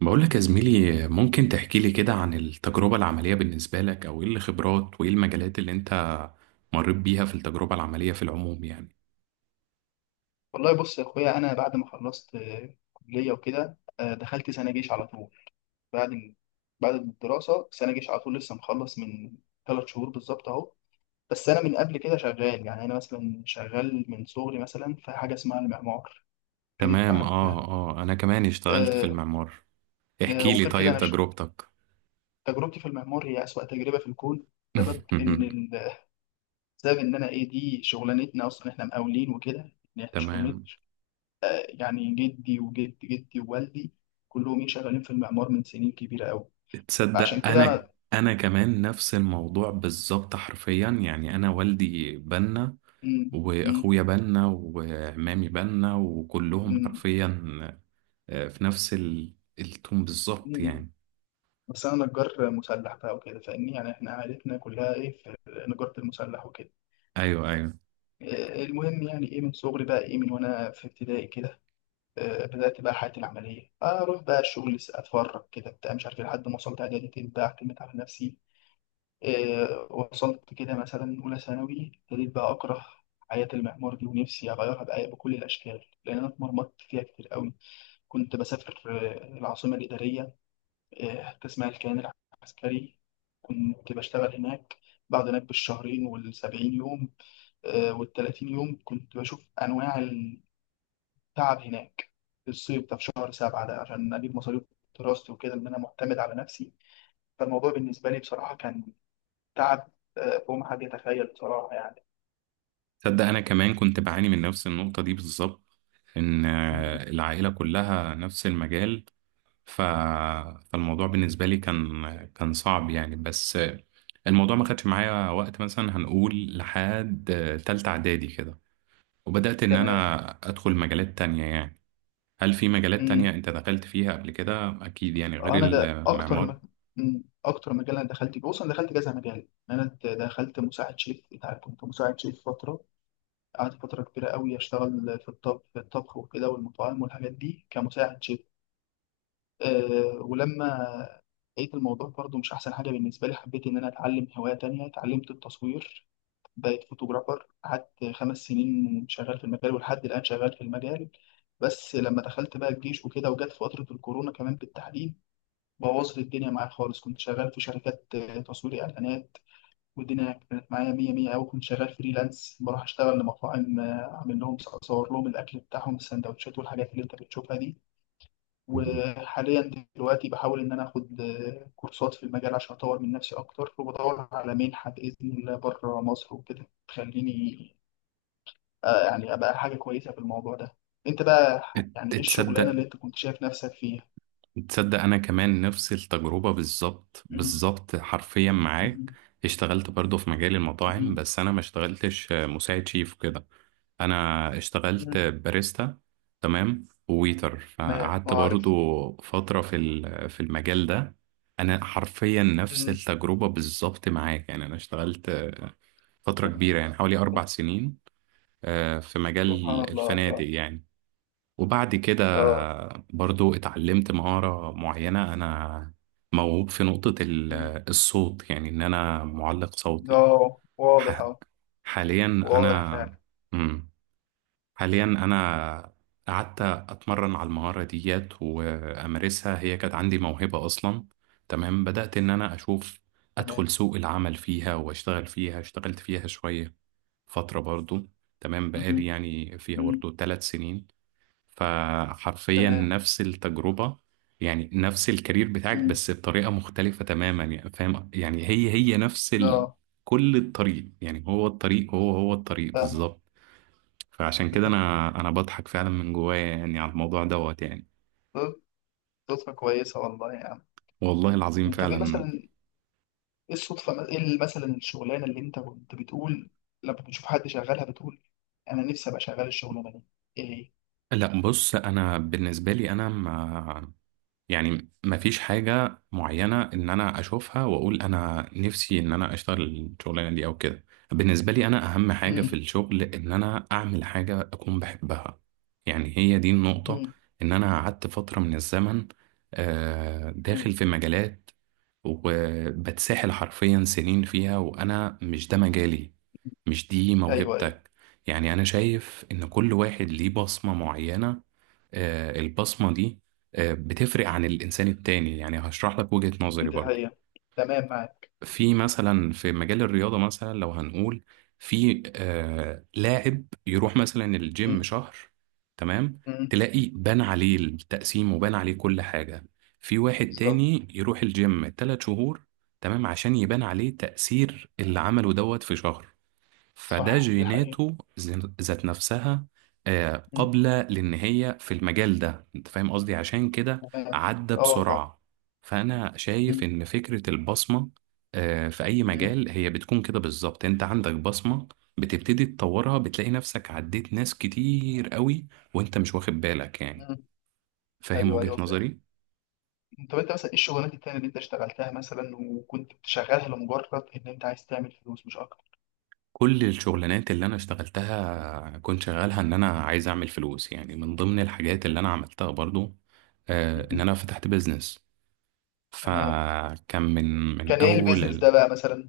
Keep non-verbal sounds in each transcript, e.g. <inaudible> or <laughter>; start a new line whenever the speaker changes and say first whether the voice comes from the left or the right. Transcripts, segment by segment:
right: بقولك يا زميلي ممكن تحكي لي كده عن التجربة العملية بالنسبة لك أو إيه الخبرات وإيه المجالات اللي أنت مريت بيها في التجربة العملية في العموم يعني.
left: والله بص يا اخويا، انا بعد ما خلصت كليه وكده دخلت سنه جيش على طول. بعد بعد الدراسه سنه جيش على طول. لسه مخلص من ثلاث شهور بالظبط اهو. بس انا من قبل كده شغال، يعني انا مثلا شغال من صغري، مثلا في حاجه اسمها المعمار كده، انت
right: تمام
left: عارف يعني.
right: أنا كمان اشتغلت في
left: آه،
right: المعمار. احكي لي
left: وغير كده
right: طيب تجربتك.
left: تجربتي في المعمار هي اسوأ تجربه في الكون. بسبب ان
right: <laughs>
left: ال- بسبب ان انا ايه، دي شغلانتنا اصلا، احنا مقاولين وكده، ان احنا شغلانه.
right: تمام.
left: يعني جدي وجد جدي ووالدي كلهم ايه شغالين في المعمار من سنين كبيرة قوي. فعشان
right: تصدق
left: كده انا.
right: أنا كمان نفس الموضوع بالظبط حرفيا يعني. أنا والدي بنا
left: مم، مم،
right: وأخويا بنا وعمامي بنا وكلهم
left: مم،
right: حرفيا في نفس التوم بالظبط
left: مم.
right: يعني.
left: بس انا نجار مسلح بقى وكده فاهمني، يعني احنا عائلتنا كلها ايه في نجارة المسلح وكده.
right: ايوه ايوه.
left: المهم، يعني ايه، من صغري بقى، ايه من وانا في ابتدائي كده، بدأت بقى حياتي العملية، اروح بقى الشغل اتفرج كده بتاع مش عارف إيه، لحد ما وصلت اعدادي بقى اعتمد على نفسي. وصلت كده مثلا أولى ثانوي، ابتديت بقى أكره حياة المعمار دي، ونفسي أغيرها بأي بكل الأشكال، لأن أنا اتمرمطت فيها كتير قوي. كنت بسافر العاصمة الإدارية، تسمع الكيان العسكري، كنت بشتغل هناك. بعد هناك بالشهرين والسبعين يوم والتلاتين يوم كنت بشوف أنواع التعب هناك، في الصيف ده، في شهر سبعة ده، عشان أجيب مصاريف دراستي وكده، إن أنا معتمد على نفسي. فالموضوع بالنسبة لي بصراحة كان تعب فوق ما حد يتخيل بصراحة يعني.
right: تصدق انا كمان كنت بعاني من نفس النقطه دي بالظبط ان
left: مم.
right: العائله كلها نفس المجال. ف... فالموضوع بالنسبه لي كان صعب يعني بس الموضوع ما خدش معايا وقت مثلا هنقول لحد تالتة اعدادي كده وبدات ان
left: تمام.
right: انا ادخل مجالات تانية يعني. هل في مجالات
left: مم.
right: تانية انت دخلت فيها قبل كده اكيد يعني غير
left: أنا ده أكتر
right: المعمار؟
left: م... مم. أكتر مجال أنا دخلت فيه، بص أنا دخلت كذا مجال، دخلت مساعد شيف، أنت عارف، كنت مساعد شيف فترة. قعدت فترة كبيرة قوي أشتغل في الطب، في الطبخ وكده والمطاعم والحاجات دي كمساعد شيف. ولما لقيت الموضوع برضه مش أحسن حاجة بالنسبة لي، حبيت إن أنا أتعلم هواية تانية، اتعلمت التصوير. بقيت فوتوغرافر، قعدت خمس سنين شغال في المجال، ولحد الآن شغال في المجال. بس لما دخلت بقى الجيش وكده، وجت فترة الكورونا كمان بالتحديد، بوظت الدنيا معايا خالص. كنت شغال في شركات تصوير إعلانات، والدنيا كانت معايا مية مية أوي. كنت شغال فريلانس، بروح أشتغل لمطاعم، أعمل لهم، أصور لهم الأكل بتاعهم، السندوتشات والحاجات اللي أنت بتشوفها دي. وحاليا دلوقتي بحاول إن أنا آخد كورسات في المجال عشان أطور من نفسي أكتر، وبدور على منحة بإذن الله بره مصر وكده تخليني يعني ابقى حاجه كويسه في الموضوع ده. انت بقى،
right: ات-
left: يعني ايه الشغلانه
right: تصدق
left: اللي انت كنت شايف نفسك فيها؟
right: تصدق انا كمان نفس التجربة بالظبط
left: مم.
right: بالظبط حرفيا معاك.
left: مم.
right: اشتغلت برضو في مجال المطاعم
left: مم.
right: بس انا ما اشتغلتش مساعد شيف كده. انا اشتغلت
left: مم.
right: باريستا تمام وويتر
left: ما
right: فقعدت
left: اعرف.
right: برضو فترة في في المجال ده. انا حرفيا نفس
left: مم.
right: التجربة بالظبط معاك يعني. انا اشتغلت فترة كبيرة يعني حوالي اربع سنين في مجال
left: سبحان الله
right: الفنادق
left: الله.
right: يعني. وبعد كده
left: اه.
right: برضو اتعلمت مهارة معينة. أنا موهوب في نقطة
left: مم.
right: الصوت يعني إن أنا معلق
left: ده
right: صوتي.
left: واضح
right: ح-
left: اه.
right: حاليا
left: واضح
right: أنا.
left: فعلا.
right: مم. حاليا أنا قعدت أتمرن على المهارة ديت وأمارسها. هي كانت عندي موهبة أصلا تمام. بدأت إن أنا أشوف
left: تمام.
right: أدخل سوق العمل فيها وأشتغل فيها. اشتغلت فيها شوية فترة برضو تمام. بقالي
left: مم.
right: يعني فيها
left: مم.
right: برضو ثلاث سنين. فحرفيا
left: تمام.
right: نفس التجربة يعني نفس الكارير بتاعك
left: مم.
right: بس بطريقة مختلفة تماما يعني فاهم يعني هي هي نفس
left: اه،
right: كل الطريق يعني. هو الطريق هو هو الطريق
left: فاهمك.
right: بالظبط. فعشان كده انا بضحك فعلا من جوايا يعني على الموضوع دوت يعني.
left: صد- صدفه كويسه والله يعني.
right: والله العظيم
left: طب ايه
right: فعلا.
left: مثلا، ايه الصدفه، ايه مثلا الشغلانه اللي انت كنت بتقول لما بتشوف حد شغالها بتقول انا نفسي ابقى شغال الشغلانه دي، ايه هي؟
right: لا بص انا بالنسبة لي انا يعني مفيش حاجة معينة إن أنا أشوفها وأقول أنا نفسي إن أنا أشتغل الشغلانة دي أو كده. بالنسبة لي أنا أهم حاجة في
left: مم.
right: الشغل إن أنا أعمل حاجة أكون بحبها. يعني هي دي النقطة.
left: مم.
right: إن أنا قعدت فترة من الزمن
left: مم.
right: داخل في مجالات وبتسحل حرفيا سنين فيها وأنا مش ده مجالي مش دي
left: ايوه ايوه،
right: موهبتك. يعني أنا شايف إن كل واحد ليه بصمة معينة. البصمة دي بتفرق عن الإنسان التاني يعني. هشرح لك وجهة نظري
left: دي
right: برضو.
left: حقيقة، تمام معاك.
right: في مثلا في مجال الرياضة مثلا لو هنقول في لاعب يروح مثلا الجيم
left: مم.
right: شهر تمام.
left: مم.
right: تلاقي بان عليه التقسيم وبان عليه كل حاجة. في واحد
left: بالظبط.
right: تاني يروح الجيم تلات شهور تمام عشان يبان عليه تأثير اللي عمله دوت في شهر. فده
left: صح، دي حقيقة.
right: جيناته ذات نفسها
left: مم.
right: قابلة لأن هي في المجال ده. أنت فاهم قصدي عشان كده
left: تمام.
right: عدى
left: اه، فاهم.
right: بسرعة. فأنا شايف
left: مم.
right: إن فكرة البصمة في أي
left: مم.
right: مجال هي بتكون كده بالظبط. أنت عندك بصمة بتبتدي تطورها بتلاقي نفسك عديت ناس كتير قوي وأنت مش واخد بالك يعني.
left: مم.
right: فاهم
left: ايوه
right: وجهة
left: ايوه فاهم.
right: نظري؟
left: طب انت مثلا ايه الشغلانات التانية اللي انت اشتغلتها مثلا، وكنت بتشغلها لمجرد ان انت عايز تعمل فلوس مش اكتر؟
right: كل الشغلانات اللي انا اشتغلتها كنت شغالها ان انا عايز اعمل فلوس. يعني من ضمن الحاجات اللي انا عملتها برضو ان
left: مم.
right: انا فتحت بيزنس.
left: تمام.
right: فكان من
left: كان
right: من
left: ايه
right: اول
left: البيزنس ده بقى مثلا؟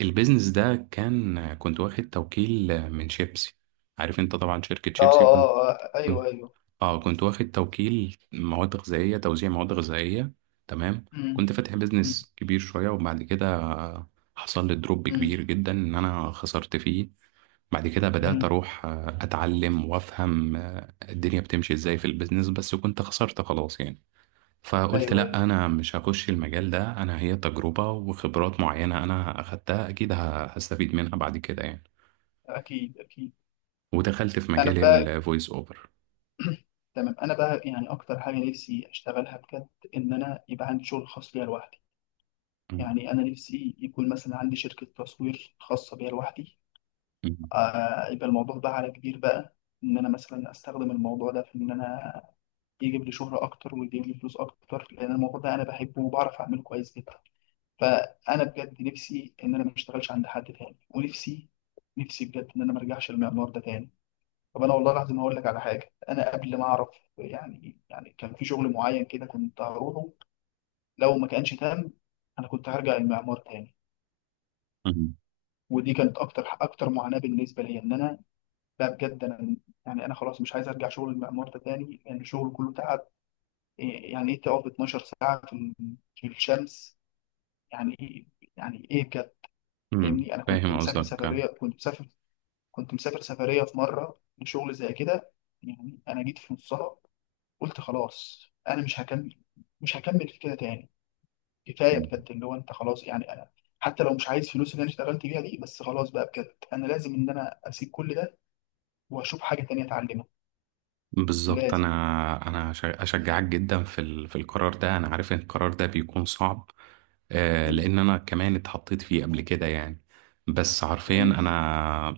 right: البيزنس ده كان كنت واخد توكيل من شيبسي. عارف انت طبعا شركة
left: اه
right: شيبسي
left: اه، ايوه
right: كنت
left: ايوه.
right: اه كنت واخد توكيل مواد غذائية توزيع مواد غذائية تمام. كنت
left: مم.
right: فاتح
left: مم.
right: بيزنس كبير شوية وبعد كده حصل لي دروب
left: مم.
right: كبير جدا ان انا خسرت فيه. بعد كده بدأت
left: مم.
right: أروح أتعلم وأفهم الدنيا بتمشي إزاي في البيزنس بس كنت خسرت خلاص يعني. فقلت
left: ايوه ايوه،
right: لأ أنا مش هخش المجال ده. أنا هي تجربة وخبرات معينة أنا أخدتها أكيد هستفيد منها بعد كده يعني.
left: اكيد اكيد.
right: ودخلت في
left: انا
right: مجال
left: بقى
right: الفويس أوفر.
left: <clears throat> تمام. انا بقى يعني، اكتر حاجه نفسي اشتغلها بجد، ان انا يبقى عندي شغل خاص ليا لوحدي.
right: مم.
left: يعني انا نفسي يكون مثلا عندي شركه تصوير خاصه بيا لوحدي. يبقى الموضوع بقى على كبير بقى، ان انا مثلا استخدم الموضوع ده في ان انا يجيب لي شهره اكتر ويجيب لي فلوس اكتر، لان الموضوع ده انا بحبه وبعرف اعمله كويس جدا. فانا بجد نفسي ان انا ما اشتغلش عند حد تاني، ونفسي بجد، ان انا ما ارجعش للمعمار ده تاني. طب انا والله العظيم هقول لك على حاجه، انا قبل ما اعرف يعني كان في شغل معين كده كنت هروحه، لو ما كانش تام انا كنت هرجع المعمار تاني.
right: مم.
left: ودي كانت اكتر اكتر معاناه بالنسبه لي، ان انا، لا بجد انا يعني، انا خلاص مش عايز ارجع شغل المعمار ده تاني، لان يعني الشغل كله تعب. إيه يعني ايه تقف 12 ساعه في في الشمس؟ يعني ايه، يعني ايه بجد.
right: مم.
left: فاهمني، انا كنت
right: فاهم
left: مسافر
right: قصدك
left: سفريه، كنت مسافر سفريه في مره لشغل زي كده، يعني انا جيت في نصها قلت خلاص انا مش هكمل، مش هكمل في كده تاني، كفايه بجد اللي هو، انت خلاص يعني انا، حتى لو مش عايز فلوس اللي انا اشتغلت بيها دي، بس خلاص بقى بجد انا لازم ان انا اسيب كل ده، واشوف حاجه تانية اتعلمها.
right: بالظبط.
left: لازم.
right: انا اشجعك جدا في في القرار ده. انا عارف ان القرار ده بيكون صعب
left: امم،
right: لان انا كمان اتحطيت فيه قبل كده يعني. بس حرفيا
left: ايوه.
right: انا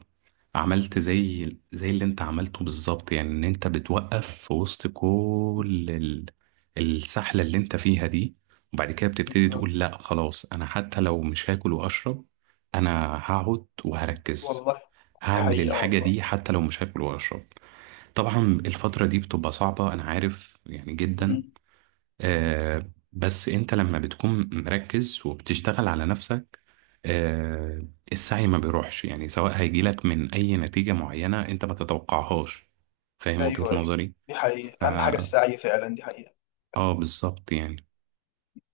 right: عملت زي اللي انت عملته بالظبط يعني ان انت بتوقف في وسط
left: مم.
right: كل السحلة اللي انت فيها دي. وبعد كده بتبتدي
left: بالظبط
right: تقول لا خلاص انا حتى لو مش هاكل واشرب انا هقعد وهركز
left: والله. دي
right: هعمل
left: حقيقه
right: الحاجة
left: والله.
right: دي حتى لو مش هاكل واشرب. طبعا الفترة دي بتبقى صعبة أنا عارف يعني جدا.
left: امم أمم.
right: بس أنت لما بتكون مركز وبتشتغل على نفسك السعي ما بيروحش يعني. سواء هيجيلك من أي نتيجة معينة أنت ما تتوقعهاش. فاهم وجهة
left: ايوه ايوه،
right: نظري؟
left: دي
right: ف-
left: حقيقه، اهم حاجه السعي فعلا، دي حقيقه.
right: اه بالظبط يعني.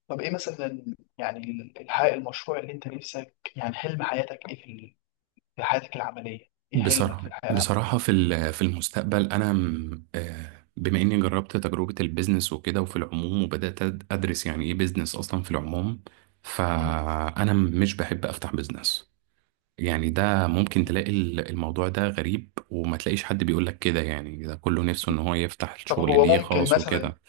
left: طب ايه مثلا يعني الحقيقة، المشروع اللي انت نفسك، يعني حلم حياتك ايه في في حياتك العمليه؟ ايه حلمك في
right: بصراحة
left: الحياه العمليه؟
right: بصراحة في في المستقبل أنا بما إني جربت تجربة البيزنس وكده وفي العموم وبدأت أدرس يعني إيه بيزنس أصلا في العموم. فأنا مش بحب أفتح بيزنس. يعني ده ممكن
left: امم
right: تلاقي الموضوع ده غريب وما تلاقيش حد بيقولك كده يعني ده كله نفسه إن هو يفتح
left: طب
right: الشغل
left: هو
right: ليه
left: ممكن
right: خاص
left: مثلا،
right: وكده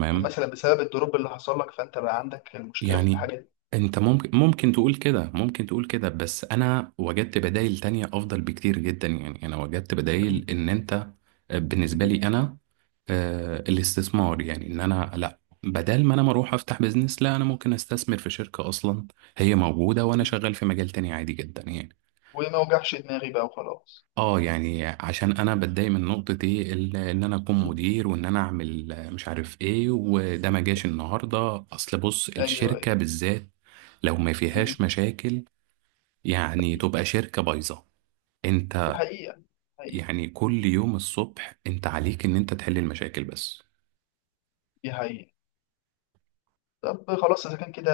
left: ممكن مثلا بسبب الدروب اللي حصل لك، فانت بقى عندك المشكله في
right: يعني
left: الحاجه دي؟
right: انت ممكن تقول كده ممكن تقول كده بس انا وجدت بدائل تانية افضل بكتير جدا يعني انا وجدت
left: مم.
right: بدائل ان انت بالنسبة
left: مم.
right: لي انا الاستثمار يعني ان انا لا بدل ما انا ما اروح افتح بيزنس لا انا ممكن استثمر في شركة اصلا هي موجودة وانا
left: مم.
right: شغال في مجال تاني عادي جدا يعني.
left: وما وجعش دماغي بقى وخلاص.
right: اه يعني عشان انا بتضايق من نقطة ايه ان انا اكون
left: مم.
right: مدير وان انا اعمل مش عارف ايه وده ما جاش النهاردة اصل بص
left: ايوه
right: الشركة
left: ايوه.
right: بالذات لو ما
left: مم.
right: فيهاش مشاكل يعني تبقى شركة بايظة.
left: دي
right: انت
left: حقيقه، حقيقه.
right: يعني كل يوم الصبح انت عليك ان انت تحل المشاكل بس.
left: دي حقيقه. طب خلاص اذا كان كده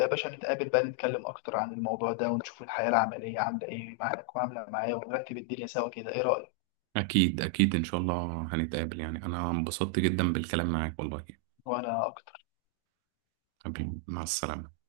left: يا باشا، نتقابل بقى نتكلم اكتر عن الموضوع ده، ونشوف الحياه العمليه عامله ايه معاك وعامله معايا، ونرتب الدنيا سوا كده، ايه رايك؟
right: اكيد اكيد ان شاء الله هنتقابل يعني انا انبسطت جدا بالكلام معاك والله.
left: وانا اكتر.
right: حبيبي مع السلامة.